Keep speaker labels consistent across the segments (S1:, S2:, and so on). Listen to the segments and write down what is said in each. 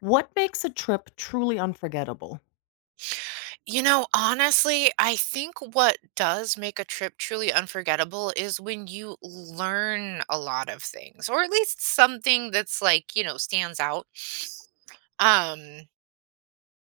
S1: What makes a trip truly unforgettable?
S2: You know, honestly, I think what does make a trip truly unforgettable is when you learn a lot of things, or at least something that's like, you know, stands out. Um,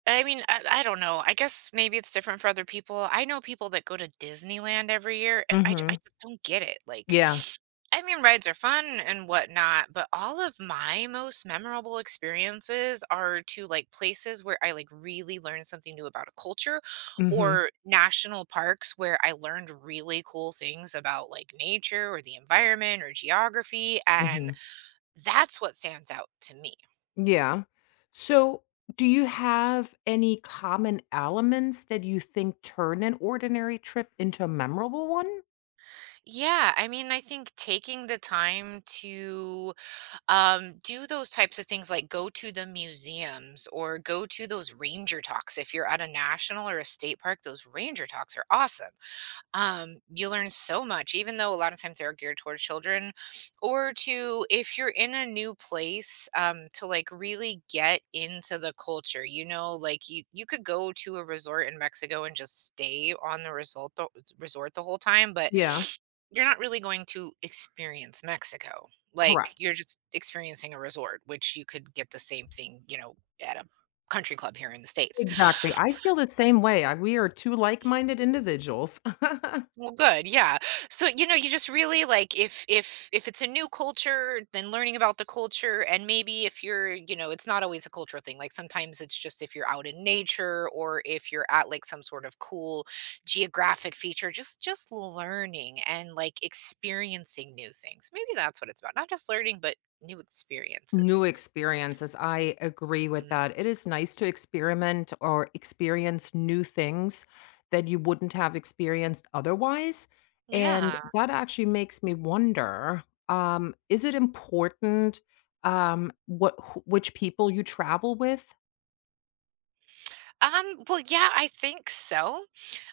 S2: I mean, I don't know. I guess maybe it's different for other people. I know people that go to Disneyland every year, and I
S1: Mhm.
S2: just don't get it. Like,
S1: Yeah.
S2: I mean, rides are fun and whatnot, but all of my most memorable experiences are to like places where I like really learned something new about a culture
S1: Mhm.
S2: or national parks where I learned really cool things about like nature or the environment or geography. And
S1: Mhm.
S2: that's what stands out to me.
S1: Yeah. So, do you have any common elements that you think turn an ordinary trip into a memorable one?
S2: Yeah, I mean, I think taking the time to do those types of things, like go to the museums or go to those ranger talks. If you're at a national or a state park, those ranger talks are awesome. You learn so much, even though a lot of times they are geared towards children, or to if you're in a new place, to like really get into the culture. You know, like you could go to a resort in Mexico and just stay on the resort the whole time, but
S1: Yeah.
S2: you're not really going to experience Mexico. Like
S1: Correct.
S2: you're just experiencing a resort, which you could get the same thing, you know, at a country club here in the states.
S1: Exactly, I feel the same way. I We are 2 like-minded individuals.
S2: Well, good, yeah. So, you know, you just really like if it's a new culture, then learning about the culture and maybe if you're, you know, it's not always a cultural thing. Like sometimes it's just if you're out in nature or if you're at like some sort of cool geographic feature, just learning and like experiencing new things. Maybe that's what it's about. Not just learning, but new experiences.
S1: New experiences. I agree with
S2: Mhm.
S1: that. It is nice to experiment or experience new things that you wouldn't have experienced otherwise. And
S2: Yeah.
S1: that actually makes me wonder, is it important which people you travel with?
S2: Well, yeah, I think so.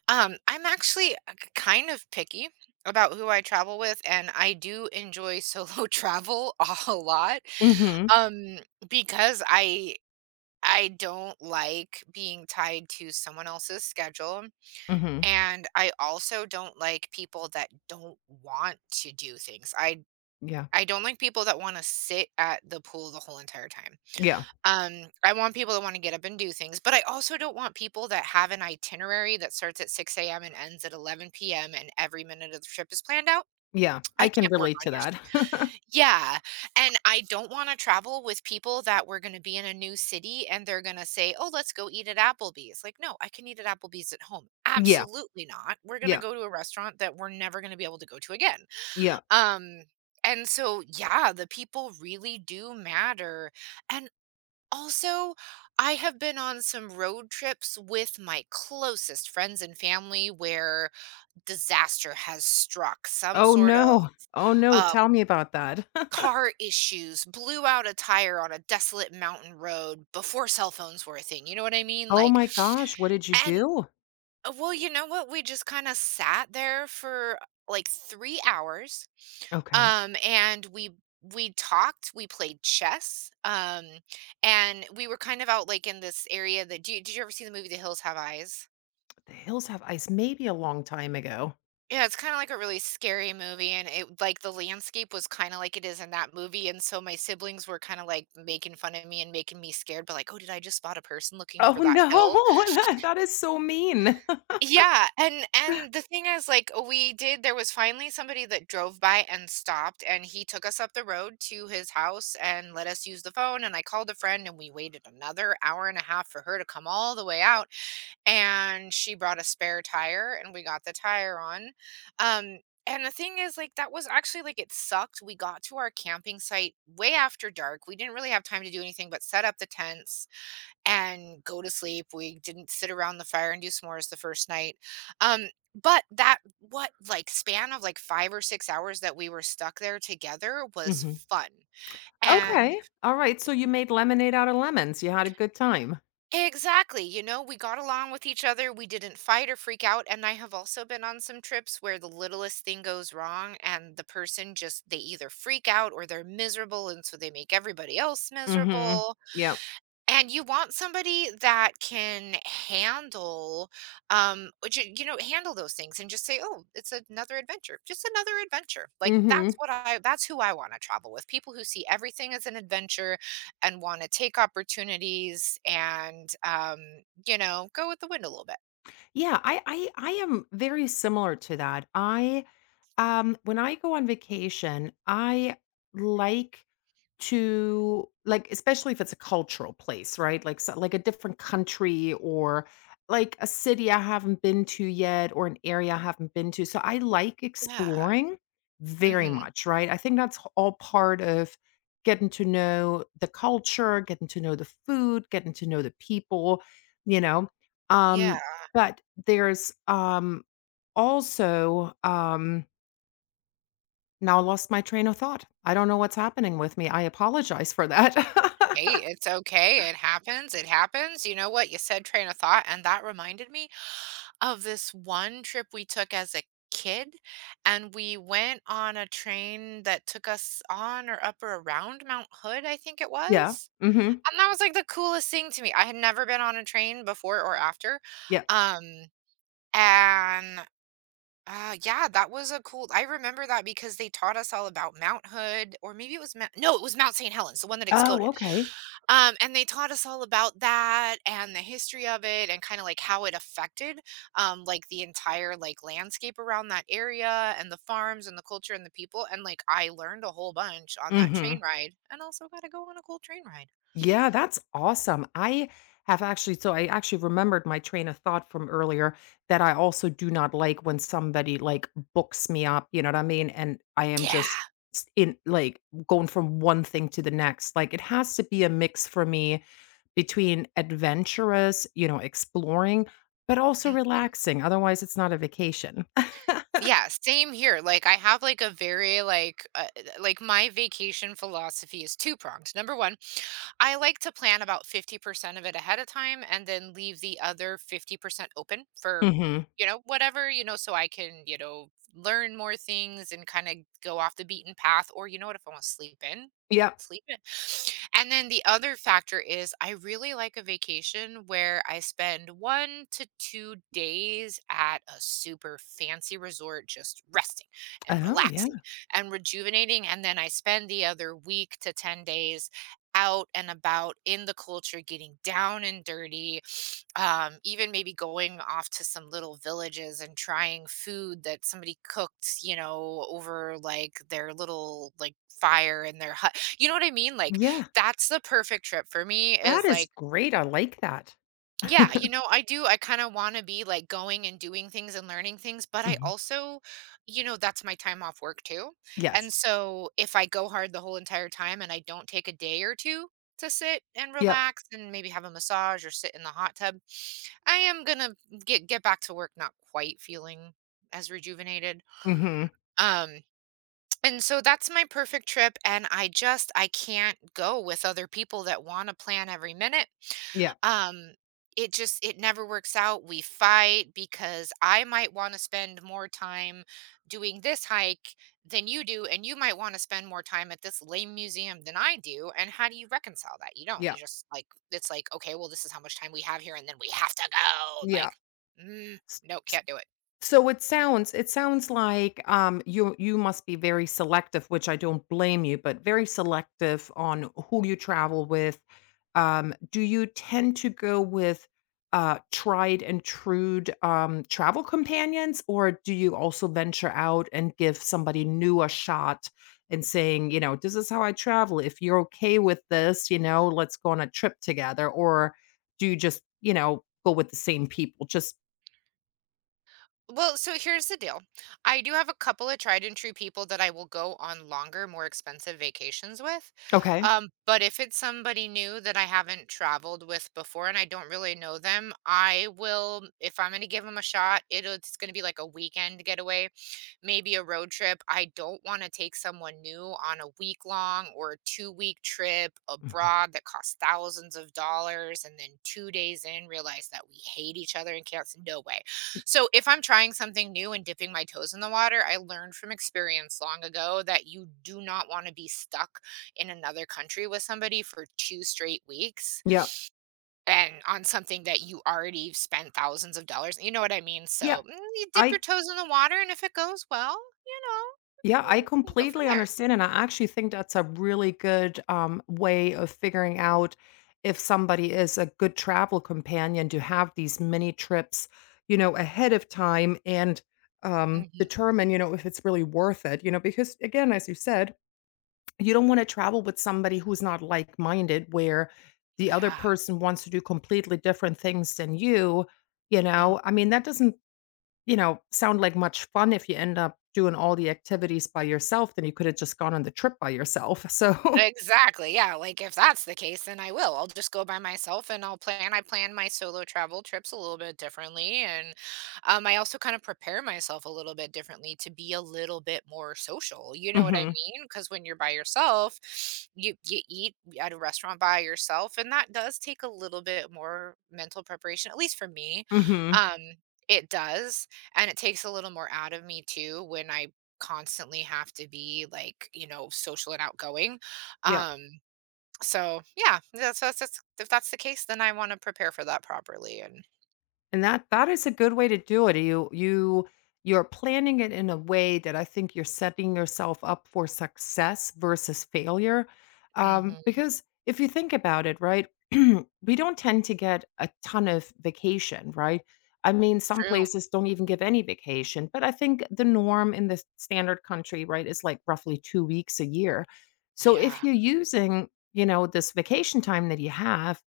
S2: I'm actually kind of picky about who I travel with, and I do enjoy solo travel a lot.
S1: Hmm.
S2: Um, because I don't like being tied to someone else's schedule.
S1: Hmm.
S2: And I also don't like people that don't want to do things. I
S1: Yeah.
S2: I don't like people that want to sit at the pool the whole entire time.
S1: Yeah.
S2: I want people that wanna get up and do things, but I also don't want people that have an itinerary that starts at 6 a.m. and ends at 11 p.m. and every minute of the trip is planned out.
S1: Yeah,
S2: I
S1: I can
S2: can't work
S1: relate
S2: on
S1: to
S2: your s.
S1: that.
S2: Yeah, and I don't wanna travel with people that we're gonna be in a new city and they're gonna say, "Oh, let's go eat at Applebee's." Like, "No, I can eat at Applebee's at home."
S1: Yeah.
S2: Absolutely not. We're gonna
S1: Yeah.
S2: go to a restaurant that we're never gonna be able to go to again.
S1: Yeah.
S2: Um, and so, yeah, the people really do matter, and also, I have been on some road trips with my closest friends and family where disaster has struck. Some
S1: Oh
S2: sort of
S1: no, oh no,
S2: uh,
S1: tell me about that.
S2: car issues, blew out a tire on a desolate mountain road before cell phones were a thing. You know what I mean?
S1: Oh
S2: Like,
S1: my gosh, what did you
S2: and
S1: do?
S2: well, you know what? We just kinda sat there for, like, 3 hours,
S1: Okay.
S2: and we talked, we played chess, and we were kind of out, like, in this area that do you did you ever see the movie The Hills Have Eyes?
S1: The Hills Have Ice, maybe a long time ago.
S2: Yeah, it's kinda like a really scary movie, and it like, the landscape was kinda like it is in that movie, and so my siblings were kinda, like, making fun of me and making me scared, but like, "Oh, did I just spot a person looking over
S1: Oh,
S2: that
S1: no.
S2: hill?"
S1: That is so mean.
S2: Yeah, and the thing is, like, we did there was finally somebody that drove by and stopped, and he took us up the road to his house and let us use the phone, and I called a friend, and we waited another hour and a half for her to come all the way out, and she brought a spare tire, and we got the tire on, um, and the thing is, like, that was actually like, it sucked, we got to our camping site way after dark, we didn't really have time to do anything but set up the tents, and go to sleep. We didn't sit around the fire and do s'mores the first night. Um, but that what like span of like 5 or 6 hours that we were stuck there together was
S1: Mhm.
S2: fun. And
S1: Okay. Alright, so you made lemonade out of lemons, you had a good time.
S2: exactly, you know, we got along with each other. We didn't fight or freak out. And I have also been on some trips where the littlest thing goes wrong and the person just they either freak out or they're miserable and so they make everybody else
S1: Mhm.
S2: miserable.
S1: Yep.
S2: And you want somebody that can handle, which, you know, handle those things and just say, "Oh, it's another adventure, just another adventure." Like
S1: Mhm.
S2: that's who I want to travel with. People who see everything as an adventure and want to take opportunities and, you know, go with the wind a little bit.
S1: Yeah, I am very similar to that. When I go on vacation, I like to like, especially if it's a cultural place, right? Like, so, like a different country or like a city I haven't been to yet or an area I haven't been to. So I like
S2: Yeah.
S1: exploring very
S2: Hmm.
S1: much, right? I think that's all part of getting to know the culture, getting to know the food, getting to know the people, you know.
S2: Yeah.
S1: Um, but there's also now lost my train of thought. I don't know what's happening with me. I apologize for that.
S2: Hey, it's okay. It happens. It happens. You know what? You said train of thought, and that reminded me of this one trip we took as a kid and we went on a train that took us on or up or around Mount Hood, I think it
S1: Yeah.
S2: was.
S1: Mhm.
S2: And that was like the coolest thing to me. I had never been on a train before or after.
S1: Yeah.
S2: Um and yeah, that was a cool. I remember that because they taught us all about Mount Hood or maybe it was Mount, no, it was Mount St. Helens, the one that
S1: Oh,
S2: exploded.
S1: okay.
S2: And they taught us all about that and the history of it and kind of like how it affected like the entire like landscape around that area and the farms and the culture and the people and like I learned a whole bunch on that train
S1: Mhm.
S2: ride and also got to go on a cool train ride.
S1: Yeah, that's awesome. I have actually so I actually remembered my train of thought from earlier that I also do not like when somebody like books me up, you know what I mean? And I am
S2: Yeah.
S1: just in like going from one thing to the next. Like it has to be a mix for me between adventurous, you know, exploring, but also
S2: Mhm.
S1: relaxing. Otherwise, it's not a vacation.
S2: Yeah, same here. Like I have like a very like my vacation philosophy is two pronged. Number one, I like to plan about 50% of it ahead of time and then leave the other 50% open for,
S1: Hmm.
S2: you know, whatever, you know, so I can, you know, learn more things and kind of go off the beaten path. Or, you know what, if I want to
S1: Yeah.
S2: sleep in. And then the other factor is I really like a vacation where I spend 1 to 2 days at a super fancy resort just resting and
S1: Oh, yeah.
S2: relaxing and rejuvenating. And then I spend the other week to 10 days out and about in the culture, getting down and dirty, even maybe going off to some little villages and trying food that somebody cooked, you know, over like their little like fire in their hut. You know what I mean? Like
S1: Yeah.
S2: that's the perfect trip for me
S1: That
S2: is
S1: is
S2: like
S1: great, I like that.
S2: yeah, you know, I do. I kind of want to be like going and doing things and learning things, but I
S1: Mhm.
S2: also, you know, that's my time off work too. And
S1: Yes.
S2: so if I go hard the whole entire time and I don't take a day or two to sit and
S1: Yep.
S2: relax and maybe have a massage or sit in the hot tub, I am going to get back to work not quite feeling as rejuvenated.
S1: Hmm.
S2: Um and so that's my perfect trip and I just I can't go with other people that want to plan every minute.
S1: Yeah,
S2: Um it just it never works out. We fight because I might want to spend more time doing this hike than you do and you might want to spend more time at this lame museum than I do. And how do you reconcile that? You don't.
S1: yeah,
S2: You just like it's like okay, well this is how much time we have here and then we have to go.
S1: yeah.
S2: Like mm, no, can't do it.
S1: So it sounds like, you must be very selective, which I don't blame you, but very selective on who you travel with. Do you tend to go with, tried and true travel companions, or do you also venture out and give somebody new a shot and saying, you know, "This is how I travel. If you're okay with this, you know, let's go on a trip together," or do you just, you know, go with the same people? Just
S2: Well, so here's the deal. I do have a couple of tried and true people that I will go on longer, more expensive vacations with.
S1: Okay.
S2: But if it's somebody new that I haven't traveled with before and I don't really know them, if I'm going to give them a shot, it's going to be like a weekend getaway, maybe a road trip. I don't want to take someone new on a week long or a 2 week trip
S1: Mhm.
S2: abroad that costs thousands of dollars and then 2 days in realize that we hate each other and can't. No way. So if I'm trying something new and dipping my toes in the water, I learned from experience long ago that you do not want to be stuck in another country with somebody for two straight weeks.
S1: Yep.
S2: And on something that you already spent thousands of dollars. What I mean?
S1: Yeah,
S2: So you dip your
S1: I
S2: toes in the water, and if it goes well, you
S1: yeah, I
S2: you go from
S1: completely
S2: there.
S1: understand, and I actually think that's a really good way of figuring out if somebody is a good travel companion to have these mini trips, you know, ahead of time and
S2: Mhm.
S1: determine, you know, if it's really worth it, you know, because again, as you said, you don't want to travel with somebody who's not like minded, where the other
S2: Yeah.
S1: person wants to do completely different things than you. You
S2: Mm.
S1: know, I mean, that doesn't sound like much fun if you end up doing all the activities by yourself, then you could have just gone on the trip by yourself, so
S2: Exactly, yeah, like, if that's the case, then I'll just go by myself, and I'll plan my solo travel trips a little bit differently, and I also kind of prepare myself a little bit differently to be a little bit more social, you know what I
S1: Mhm,
S2: mean? Because when you're by yourself, you eat at a restaurant by yourself, and that does take a little bit more mental preparation, at least for me,
S1: mhm,
S2: um, it does, and it takes a little more out of me too when I constantly have to be, like, social and outgoing.
S1: yeah.
S2: Um, so yeah, that's if that's the case, then I want to prepare for that properly. And
S1: And that is a good way to do it. You you're planning it in a way that I think you're setting yourself up for success versus failure.
S2: hmm,
S1: Because if you think about it, right, we don't tend to get a ton of vacation, right? I mean, some
S2: true,
S1: places don't even give any vacation, but I think the norm in the standard country, right, is like roughly 2 weeks a year. So if
S2: yeah,
S1: you're using, you know, this vacation time that you have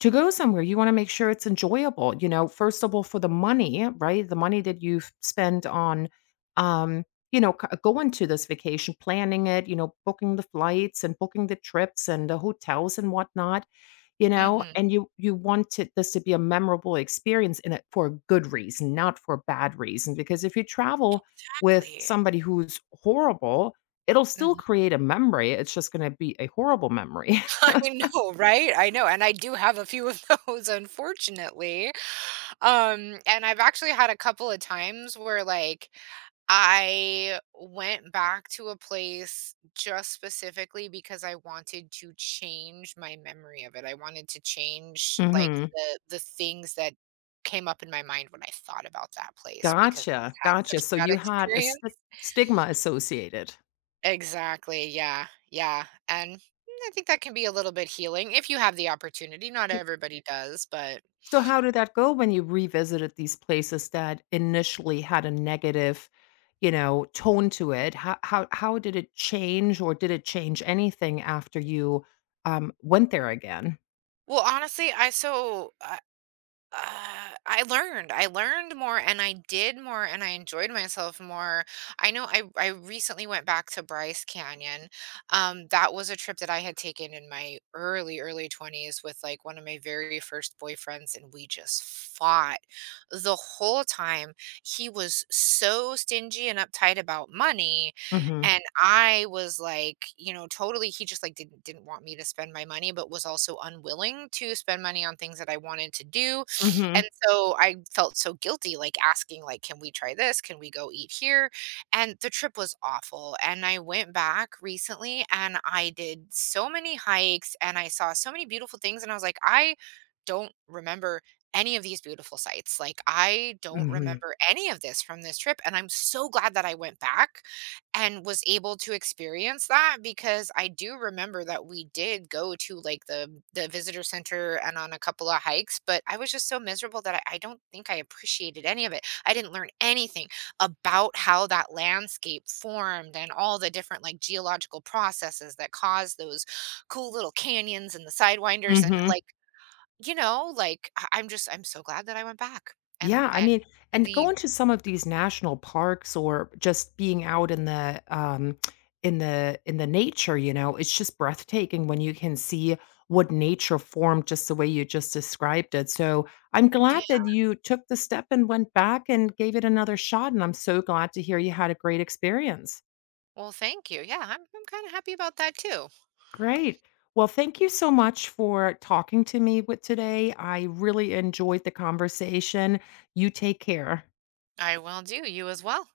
S1: to go somewhere, you wanna make sure it's enjoyable, you know, first of all, for the money, right? The money that you spend on, um, you know, c going to this vacation, planning it, you know, booking the flights and booking the trips and the hotels and whatnot, you know?
S2: hmm,
S1: And you wanted this to be a memorable experience in it for a good reason, not for a bad reason, because if you travel with
S2: exactly.
S1: somebody who's horrible, it'll still
S2: Hmm.
S1: create a memory, it's just gonna be a horrible memory.
S2: I know, right? I know, and I do have a few of those, unfortunately. And I've actually had a couple of times where like I went back to a place just specifically because I wanted to change my memory of it. I wanted to change like
S1: Mhm.
S2: the things that came up in my mind when I thought about that place because
S1: Gotcha,
S2: I had such
S1: gotcha. So
S2: a bad
S1: you had a
S2: experience.
S1: stigma associated.
S2: Exactly. Yeah. Yeah. And I think that can be a little bit healing if you have the opportunity. Not everybody does, but
S1: So how did that go when you revisited these places that initially had a negative, you know, tone to it? How did it change or did it change anything after you went there again?
S2: well, honestly, I so I learned. I learned more and I did more and I enjoyed myself more. I know I recently went back to Bryce Canyon. That was a trip that I had taken in my early, early 20s with like one of my very first boyfriends, and we just fought the whole time. He was so stingy and uptight about money,
S1: Mhm.
S2: and I was like, totally he just like didn't want me to spend my money, but was also unwilling to spend money on things that I wanted to do, and
S1: Mhm.
S2: so I felt so guilty, like asking, like, "Can we try this? Can we go eat here?" And the trip was awful. And I went back recently and I did so many hikes and I saw so many beautiful things. And I was like, I don't remember any of these beautiful sights. Like, I don't
S1: Mhm.
S2: remember any of this from this trip. And I'm so glad that I went back and was able to experience that because I do remember that we did go to like the visitor center and on a couple of hikes, but I was just so miserable that I don't think I appreciated any of it. I didn't learn anything about how that landscape formed and all the different like geological processes that cause those cool little canyons and the sidewinders and
S1: Mhm.
S2: like I'm just I'm so glad that I went back and
S1: Yeah, I
S2: and
S1: mean, and
S2: really.
S1: going to some of these national parks or just being out in the in the nature, you know, it's just breathtaking when you can see what nature formed just the way you just described it. So I'm
S2: Yeah,
S1: glad that you took the step and went back and gave it another shot. And I'm so glad to hear you had a great experience.
S2: well, thank you. Yeah, I'm kind of happy about that too.
S1: Great. Well, thank you so much for talking to me with today. I really enjoyed the conversation. You take care.
S2: I will do. You as well.